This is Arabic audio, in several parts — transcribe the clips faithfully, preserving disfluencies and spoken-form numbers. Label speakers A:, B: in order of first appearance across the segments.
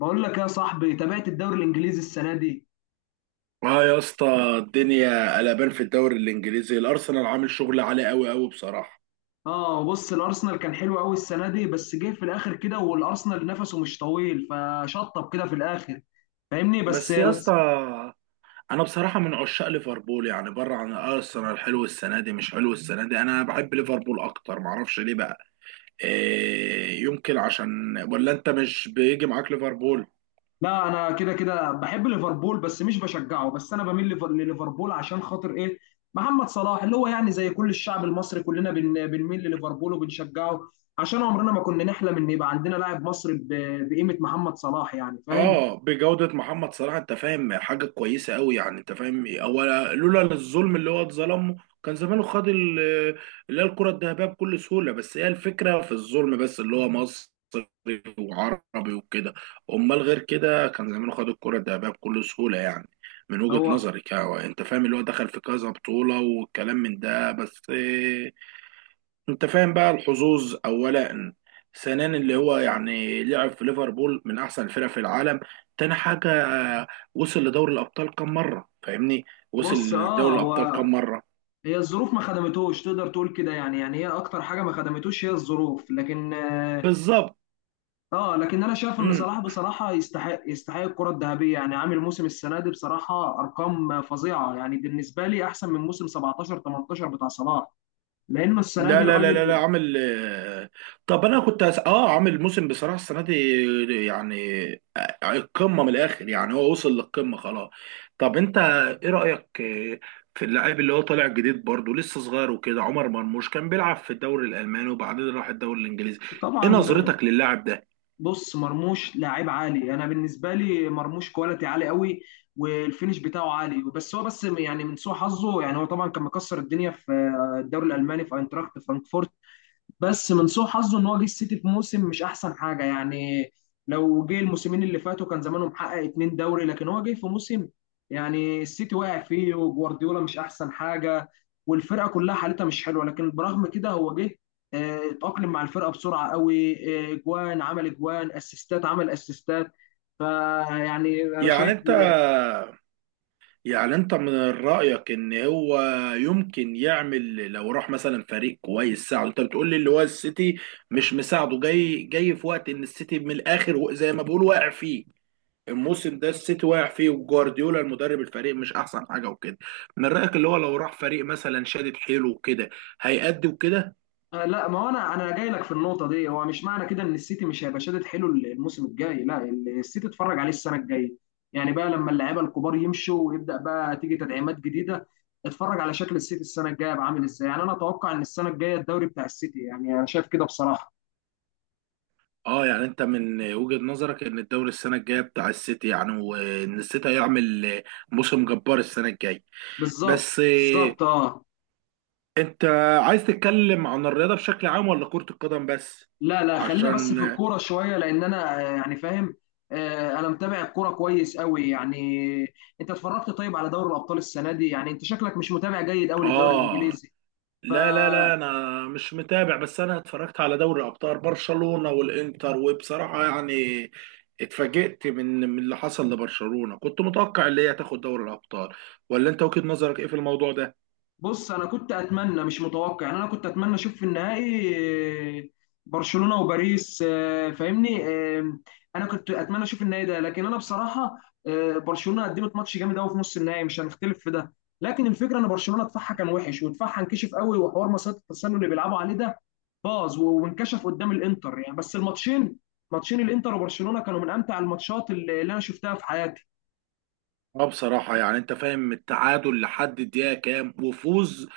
A: بقول لك يا صاحبي، تابعت الدوري الانجليزي السنه دي.
B: اه يا اسطى، الدنيا قلبان في الدوري الانجليزي. الارسنال عامل شغل عالي قوي قوي بصراحه.
A: اه بص، الارسنال كان حلو قوي السنه دي، بس جه في الاخر كده، والارسنال نفسه مش طويل فشطب كده في الاخر. فاهمني؟ بس
B: بس يا اسطى،
A: بس
B: انا بصراحه من عشاق ليفربول. يعني بره عن ارسنال، حلو السنه دي مش حلو السنه دي، انا بحب ليفربول اكتر معرفش ليه بقى. إيه يمكن عشان، ولا انت مش بيجي معاك ليفربول؟
A: لا، انا كده كده بحب ليفربول بس مش بشجعه، بس انا بميل ليفر- لليفربول عشان خاطر ايه؟ محمد صلاح، اللي هو يعني زي كل الشعب المصري، كلنا بن- بنميل لليفربول وبنشجعه، عشان عمرنا ما كنا نحلم ان يبقى عندنا لاعب مصري ب- بقيمه محمد صلاح، يعني فاهم.
B: اه، بجودة محمد صلاح انت فاهم حاجة كويسة قوي. يعني انت فاهم، اولا لولا الظلم اللي هو اتظلمه كان زمانه خد ال- اللي هي الكرة الذهبية بكل سهولة. بس هي الفكرة في الظلم، بس اللي هو مصري وعربي وكده. امال غير كده كان زمانه خد الكرة الذهبية بكل سهولة يعني. من وجهة
A: هو
B: نظرك يعني، انت فاهم اللي هو دخل في كذا بطولة والكلام من ده. بس انت فاهم بقى، الحظوظ اولا، ثانيا اللي هو يعني لعب في ليفربول من احسن الفرق في العالم. تاني حاجه، آه، وصل لدوري الابطال كم مره؟ فاهمني، وصل
A: بص،
B: لدوري
A: اه، هو
B: الابطال كم مره.
A: هي الظروف ما خدمتوش، تقدر تقول كده، يعني يعني هي اكتر حاجه ما خدمتوش هي الظروف، لكن اه
B: بالظبط.
A: آه، لكن انا شايف ان صلاح بصراحه يستحق يستحق الكره الذهبيه. يعني عامل موسم السنه دي بصراحه ارقام فظيعه، يعني بالنسبه لي احسن من موسم سبعتاشر تمنتاشر بتاع صلاح، لان السنه دي
B: لا لا لا لا لا،
A: الراجل
B: عامل آه، طب انا كنت هس... اه عامل موسم بصراحه السنه دي يعني. آه، القمه من الاخر، يعني هو وصل للقمه خلاص. طب انت ايه رايك آه، في اللاعب اللي هو طالع جديد برضه لسه صغير وكده، عمر مرموش كان بيلعب في الدوري الالماني وبعدين راح الدوري الانجليزي. ايه
A: طبعا.
B: نظرتك للاعب ده؟
A: بص، مرموش لاعب عالي، انا بالنسبه لي مرموش كواليتي عالي قوي، والفينش بتاعه عالي، بس هو بس يعني من سوء حظه، يعني هو طبعا كان مكسر الدنيا في الدوري الالماني في اينتراخت فرانكفورت، بس من سوء حظه ان هو جه السيتي في موسم مش احسن حاجه يعني. لو جه الموسمين اللي فاتوا كان زمانه محقق اتنين دوري، لكن هو جه في موسم يعني السيتي واقع فيه، وجوارديولا مش احسن حاجه، والفرقه كلها حالتها مش حلوه، لكن برغم كده هو جه، آه، اتأقلم مع الفرقه بسرعه قوي، آه، جوان عمل، جوان اسيستات عمل اسيستات، فيعني انا
B: يعني
A: شايف.
B: انت، يعني انت من رأيك ان هو يمكن يعمل لو راح مثلا فريق كويس ساعده. انت بتقول لي اللي هو السيتي مش مساعده، جاي جاي في وقت ان السيتي من الاخر و- زي ما بيقول واقع فيه الموسم ده. السيتي واقع فيه وجوارديولا المدرب، الفريق مش احسن حاجة وكده. من رأيك اللي هو لو راح فريق مثلا شادد حيله وكده هيأدي وكده؟
A: آه، لا، ما هو انا انا جاي لك في النقطه دي. هو مش معنى كده ان السيتي مش هيبقى شادد حلو الموسم الجاي، لا. السيتي اتفرج عليه السنه الجايه، يعني بقى لما اللعيبه الكبار يمشوا ويبدا بقى تيجي تدعيمات جديده، اتفرج على شكل السيتي السنه الجايه بقى عامل ازاي. يعني انا اتوقع ان السنه الجايه الدوري بتاع السيتي، يعني انا شايف كده بصراحه.
B: اه يعني انت من وجهة نظرك ان الدوري السنة الجاية بتاع السيتي، يعني وان السيتي هيعمل موسم جبار السنة الجاية.
A: بالظبط،
B: بس
A: بالظبط، اه.
B: انت عايز تتكلم عن الرياضة بشكل عام ولا كرة القدم بس؟
A: لا لا، خلينا بس
B: عشان
A: في الكوره شويه، لان انا آه، يعني فاهم، آه، انا متابع الكوره كويس قوي يعني. انت اتفرجت طيب على دوري الابطال السنه دي؟ يعني انت شكلك مش متابع جيد قوي للدوري
B: اه.
A: الانجليزي.
B: لا لا لا،
A: فبص،
B: انا مش متابع، بس انا اتفرجت على دوري ابطال برشلونة والانتر. وبصراحة يعني اتفاجئت من من اللي حصل لبرشلونة، كنت متوقع اللي هي تاخد دوري الابطال. ولا انت وجهة نظرك ايه في الموضوع ده؟
A: انا كنت اتمنى، مش متوقع، يعني انا كنت اتمنى اشوف في النهائي آه، برشلونة وباريس، آه، فاهمني. آه، انا كنت اتمنى اشوف النهائي ده، لكن انا بصراحة آه، برشلونة قدمت ماتش جامد قوي في نص النهائي، مش هنختلف في ده، لكن الفكرة ان برشلونة دفاعها كان وحش، ودفاعها انكشف قوي، وحوار مسات التسلل اللي بيلعبوا عليه ده باظ و- وانكشف قدام الانتر، يعني بس الماتشين. ماتشين الانتر وبرشلونة كانوا من امتع الماتشات اللي اللي انا شفتها في حياتي.
B: اه بصراحة يعني انت فاهم، التعادل لحد الدقيقة كام وفوز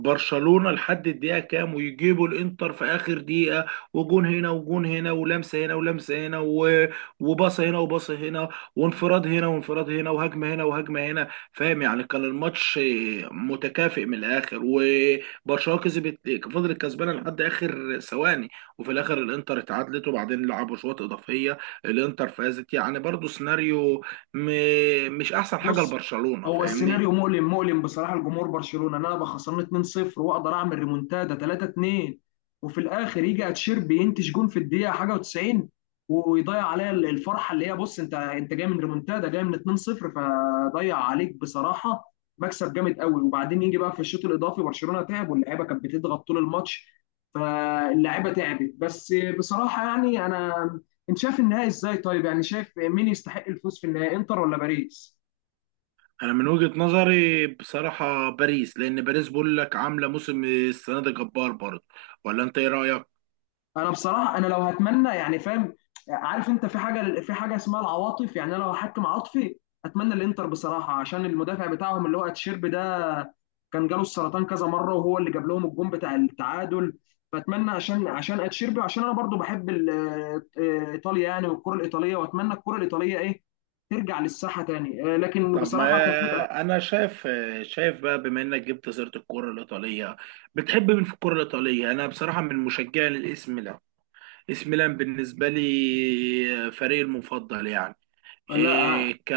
B: برشلونة لحد الدقيقة كام، ويجيبوا الانتر في اخر دقيقة. وجون هنا وجون هنا، ولمسة هنا ولمسة هنا و- وباصة هنا وباصة هنا، وانفراد هنا وانفراد هنا، وهجمة هنا وهجمة هنا. فاهم يعني كان الماتش متكافئ من الاخر، وبرشلونة كسبت، فضلت كسبانة لحد اخر ثواني، وفي الاخر الانتر اتعادلت، وبعدين لعبوا شوط اضافية الانتر فازت. يعني برضو سيناريو م... مش احسن حاجه
A: بص،
B: لبرشلونه،
A: هو
B: فاهمني.
A: السيناريو مؤلم، مؤلم بصراحه لجمهور برشلونه، ان انا ابقى خسران اتنين صفر واقدر اعمل ريمونتادا تلاتة اتنين، وفي الاخر يجي اتشيربي ينتج جون في الدقيقه حاجه و90، ويضيع عليا الفرحه، اللي هي بص، انت انت جاي من ريمونتادا، جاي من اتنين صفر، فضيع عليك بصراحه مكسب جامد قوي. وبعدين يجي بقى في الشوط الاضافي برشلونه تعب، واللعيبه كانت بتضغط طول الماتش، فاللعيبه تعبت، بس بصراحه يعني انا، انت شايف النهائي ازاي طيب؟ يعني شايف مين يستحق الفوز في النهائي، انتر ولا باريس؟
B: انا من وجهه نظري بصراحه باريس، لان باريس بقول لك عامله موسم السنه ده جبار برضه. ولا انت ايه رايك؟
A: انا بصراحه، انا لو هتمنى يعني فاهم، عارف انت، في حاجه، في حاجه اسمها العواطف، يعني انا لو هحكم عاطفي اتمنى الانتر بصراحه، عشان المدافع بتاعهم اللي هو اتشيربي ده كان جاله السرطان كذا مره، وهو اللي جاب لهم الجون بتاع التعادل، فاتمنى عشان، عشان اتشيربي، عشان انا برضو بحب ال- آه، ايطاليا يعني، والكره الايطاليه، واتمنى الكره الايطاليه ايه، ترجع للساحه تاني، آه، لكن
B: طب
A: بصراحه كفكره.
B: ما انا شايف، شايف بقى، بما انك جبت سيره الكره الايطاليه، بتحب مين في الكره الايطاليه؟ انا بصراحه من مشجعي للاس ميلان، اس ميلان بالنسبه لي فريقي المفضل يعني.
A: لا أنا-
B: إيه ك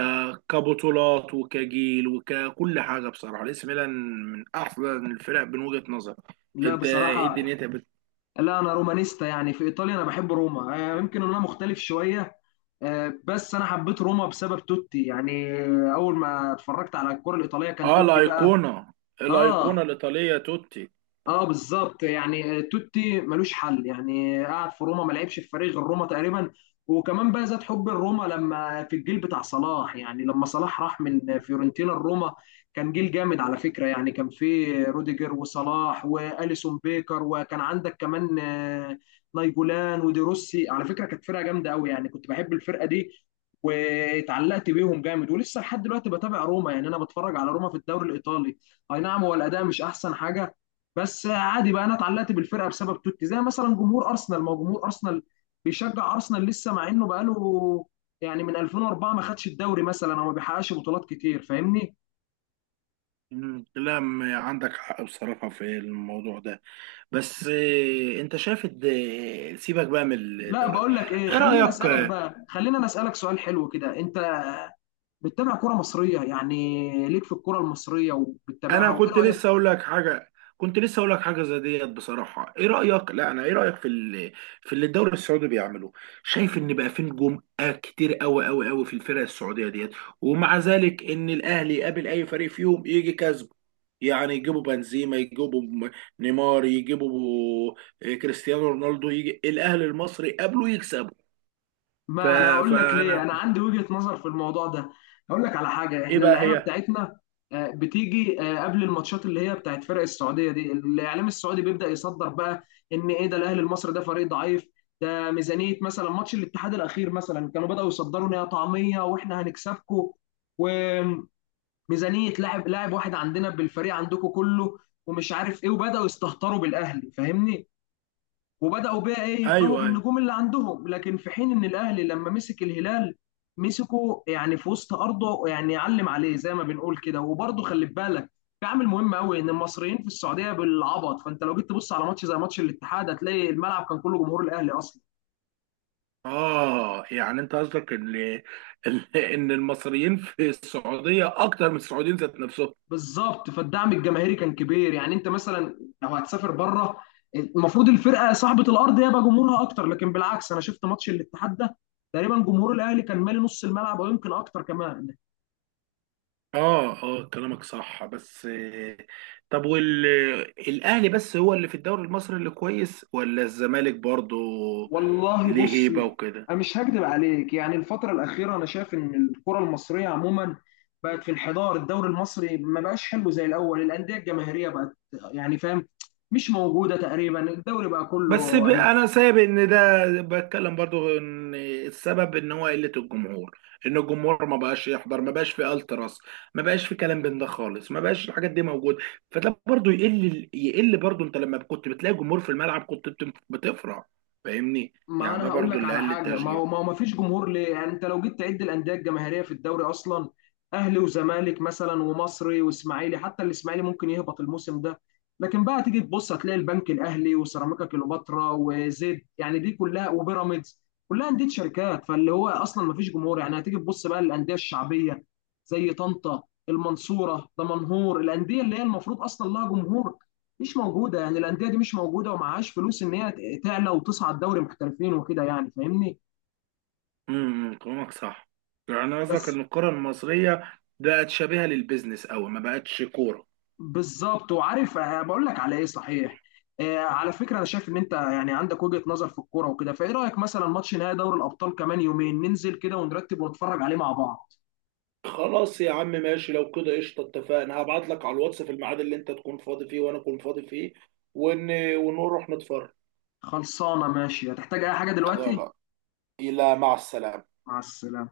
B: كبطولات وكجيل وككل حاجه، بصراحه الانتر ميلان من احسن الفرق من وجهه نظري.
A: لا
B: انت ايه
A: بصراحه،
B: الدنيا انت بت...
A: لا انا رومانيستا، يعني في ايطاليا انا بحب روما، آه، يمكن إن انا مختلف شويه، آه، بس انا حبيت روما بسبب توتي يعني. اول ما اتفرجت على الكرة الإيطالية كان
B: اه
A: توتي بقى.
B: الايقونه،
A: اه،
B: الايقونه الايطاليه توتي.
A: اه، بالظبط، يعني توتي ملوش حل، يعني قعد في روما، ما لعبش في فريق غير روما تقريبا. وكمان بقى زاد حب الروما لما في الجيل بتاع صلاح، يعني لما صلاح راح من فيورنتينا لروما كان جيل جامد على فكرة، يعني كان في روديجر وصلاح وأليسون بيكر، وكان عندك كمان آه، نايجولان وديروسي. على فكرة كانت فرقة جامدة قوي، يعني كنت بحب الفرقة دي واتعلقت بيهم جامد، ولسه لحد دلوقتي بتابع روما، يعني انا بتفرج على روما في الدوري الايطالي. اي نعم هو الاداء مش احسن حاجة، بس عادي بقى. انا اتعلقت بالفرقه بسبب توتي، زي مثلا جمهور ارسنال، ما هو جمهور ارسنال بيشجع ارسنال لسه، مع انه بقاله يعني من ألفين واربعة ما خدش الدوري مثلا، او ما بيحققش بطولات كتير، فاهمني؟
B: مم، لا م- عندك حق بصراحه في الموضوع ده. بس إيه، انت شايف الد- سيبك بقى من
A: لا،
B: الدورات.
A: بقول لك ايه،
B: ايه
A: خلينا
B: رايك؟
A: اسالك بقى، خلينا اسالك سؤال حلو كده. انت بتتابع كرة مصرية؟ يعني ليك في الكرة المصرية وبتتابعها،
B: انا
A: وايه
B: كنت
A: رايك؟
B: لسه اقول لك حاجه، كنت لسه اقول لك حاجه زي ديت بصراحه. ايه رايك؟ لا انا، ايه رايك في ال... في اللي الدوري السعودي بيعمله؟ شايف ان بقى في نجوم آه كتير قوي قوي قوي في الفرق السعوديه ديت. ومع ذلك ان الاهلي يقابل اي فريق فيهم يجي كسبه. يعني يجيبوا بنزيما، يجيبوا م- نيمار، يجيبوا آه، كريستيانو رونالدو، يجي الاهلي المصري قابله يكسبه. ف...
A: ما انا هقول لك ليه،
B: فانا،
A: انا عندي وجهة نظر في الموضوع ده. هقول لك على حاجة،
B: ايه
A: احنا
B: بقى
A: اللعيبة
B: هي.
A: بتاعتنا آه، بتيجي آه، قبل الماتشات اللي هي بتاعت فرق السعودية دي، الاعلام السعودي بيبدأ يصدر بقى ان ايه ده، الاهلي المصري ده فريق ضعيف، ده ميزانية، مثلا ماتش الاتحاد الاخير مثلا كانوا بدأوا يصدروا ان هي طعمية واحنا هنكسبكم، وميزانية لاعب لاعب واحد عندنا بالفريق عندكم كله، ومش عارف ايه، وبدأوا يستهتروا بالاهلي فاهمني، وبداوا بقى ايه، يبهوا
B: ايوه أيوه.
A: بالنجوم اللي عندهم. لكن في حين ان الاهلي لما مسك الهلال، مسكه يعني في وسط ارضه، يعني يعلم عليه زي ما بنقول كده، وبرضه خلي بالك في عامل مهم قوي، ان المصريين في السعوديه بالعبط، فانت لو جيت تبص على ماتش زي ماتش الاتحاد، هتلاقي الملعب كان كله جمهور الاهلي اصلا.
B: آه يعني أنت قصدك إن إن إن المصريين في السعودية أكتر من السعوديين ذات نفسهم.
A: بالظبط، فالدعم الجماهيري كان كبير. يعني انت مثلا لو هتسافر بره، المفروض الفرقه صاحبه الارض هي بقى جمهورها اكتر، لكن بالعكس انا شفت ماتش الاتحاد ده تقريبا جمهور الاهلي كان مالي نص الملعب، او يمكن اكتر كمان.
B: آه آه كلامك صح بس آه، طب والأهلي بس هو اللي في الدوري المصري اللي كويس ولا الزمالك برضه؟
A: والله
B: ليه
A: بص،
B: هيبة وكده؟
A: انا مش هكدب عليك، يعني الفتره الاخيره انا شايف ان الكره المصريه عموما بقت في انحدار. الدوري المصري ما بقاش حلو زي الاول، الانديه الجماهيريه بقت يعني فاهم، مش موجوده تقريبا. الدوري بقى
B: بس
A: كله
B: ب-
A: يعني،
B: انا سايب ان ده بتكلم برضو، ان السبب ان هو قله الجمهور، ان الجمهور ما بقاش يحضر، ما بقاش في التراس، ما بقاش في كلام بين ده خالص، ما بقاش الحاجات دي موجوده. فده برضو يقل يقل برضو. انت لما كنت بتلاقي جمهور في الملعب كنت بت- بتفرح، فاهمني.
A: ما
B: يعني
A: انا
B: ده
A: هقول
B: برضو
A: لك
B: اللي
A: على
B: قل
A: حاجه، ما
B: التشجيع.
A: هو ما هو ما فيش جمهور، ليه؟ يعني انت لو جيت تعد الانديه الجماهيريه في الدوري اصلا، اهلي وزمالك مثلا، ومصري واسماعيلي، حتى الاسماعيلي ممكن يهبط الموسم ده. لكن بقى تيجي تبص هتلاقي البنك الاهلي، وسيراميكا كليوباترا، وزد، يعني دي كلها، وبيراميدز، كلها انديه شركات. فاللي هو اصلا ما فيش جمهور يعني، هتيجي تبص بقى للانديه الشعبيه، زي طنطا، المنصوره، دمنهور، الانديه اللي هي المفروض اصلا لها جمهور، مش موجوده. يعني الانديه دي مش موجوده، ومعهاش فلوس ان هي ت- تعلى وتصعد دوري محترفين وكده، يعني فاهمني.
B: امم كلامك صح. يعني قصدك
A: بس،
B: ان الكره المصريه بقت شبيهه للبيزنس قوي، ما بقتش كوره.
A: بالظبط. وعارف آه، بقول لك على ايه صحيح، آه، على فكره انا شايف ان انت يعني عندك وجهه نظر في الكوره وكده، فايه رايك مثلا ماتش نهائي دوري الابطال كمان يومين ننزل كده ونرتب ونتفرج عليه مع بعض؟
B: خلاص يا عم ماشي، لو كده قشطه اتفقنا. هبعت لك على الواتس في الميعاد اللي انت تكون فاضي فيه وانا اكون فاضي فيه ون... ونروح نتفرج.
A: خلصانه ماشي. هتحتاج اي حاجه دلوقتي؟
B: خلاص، الى مع السلامه.
A: مع السلامه.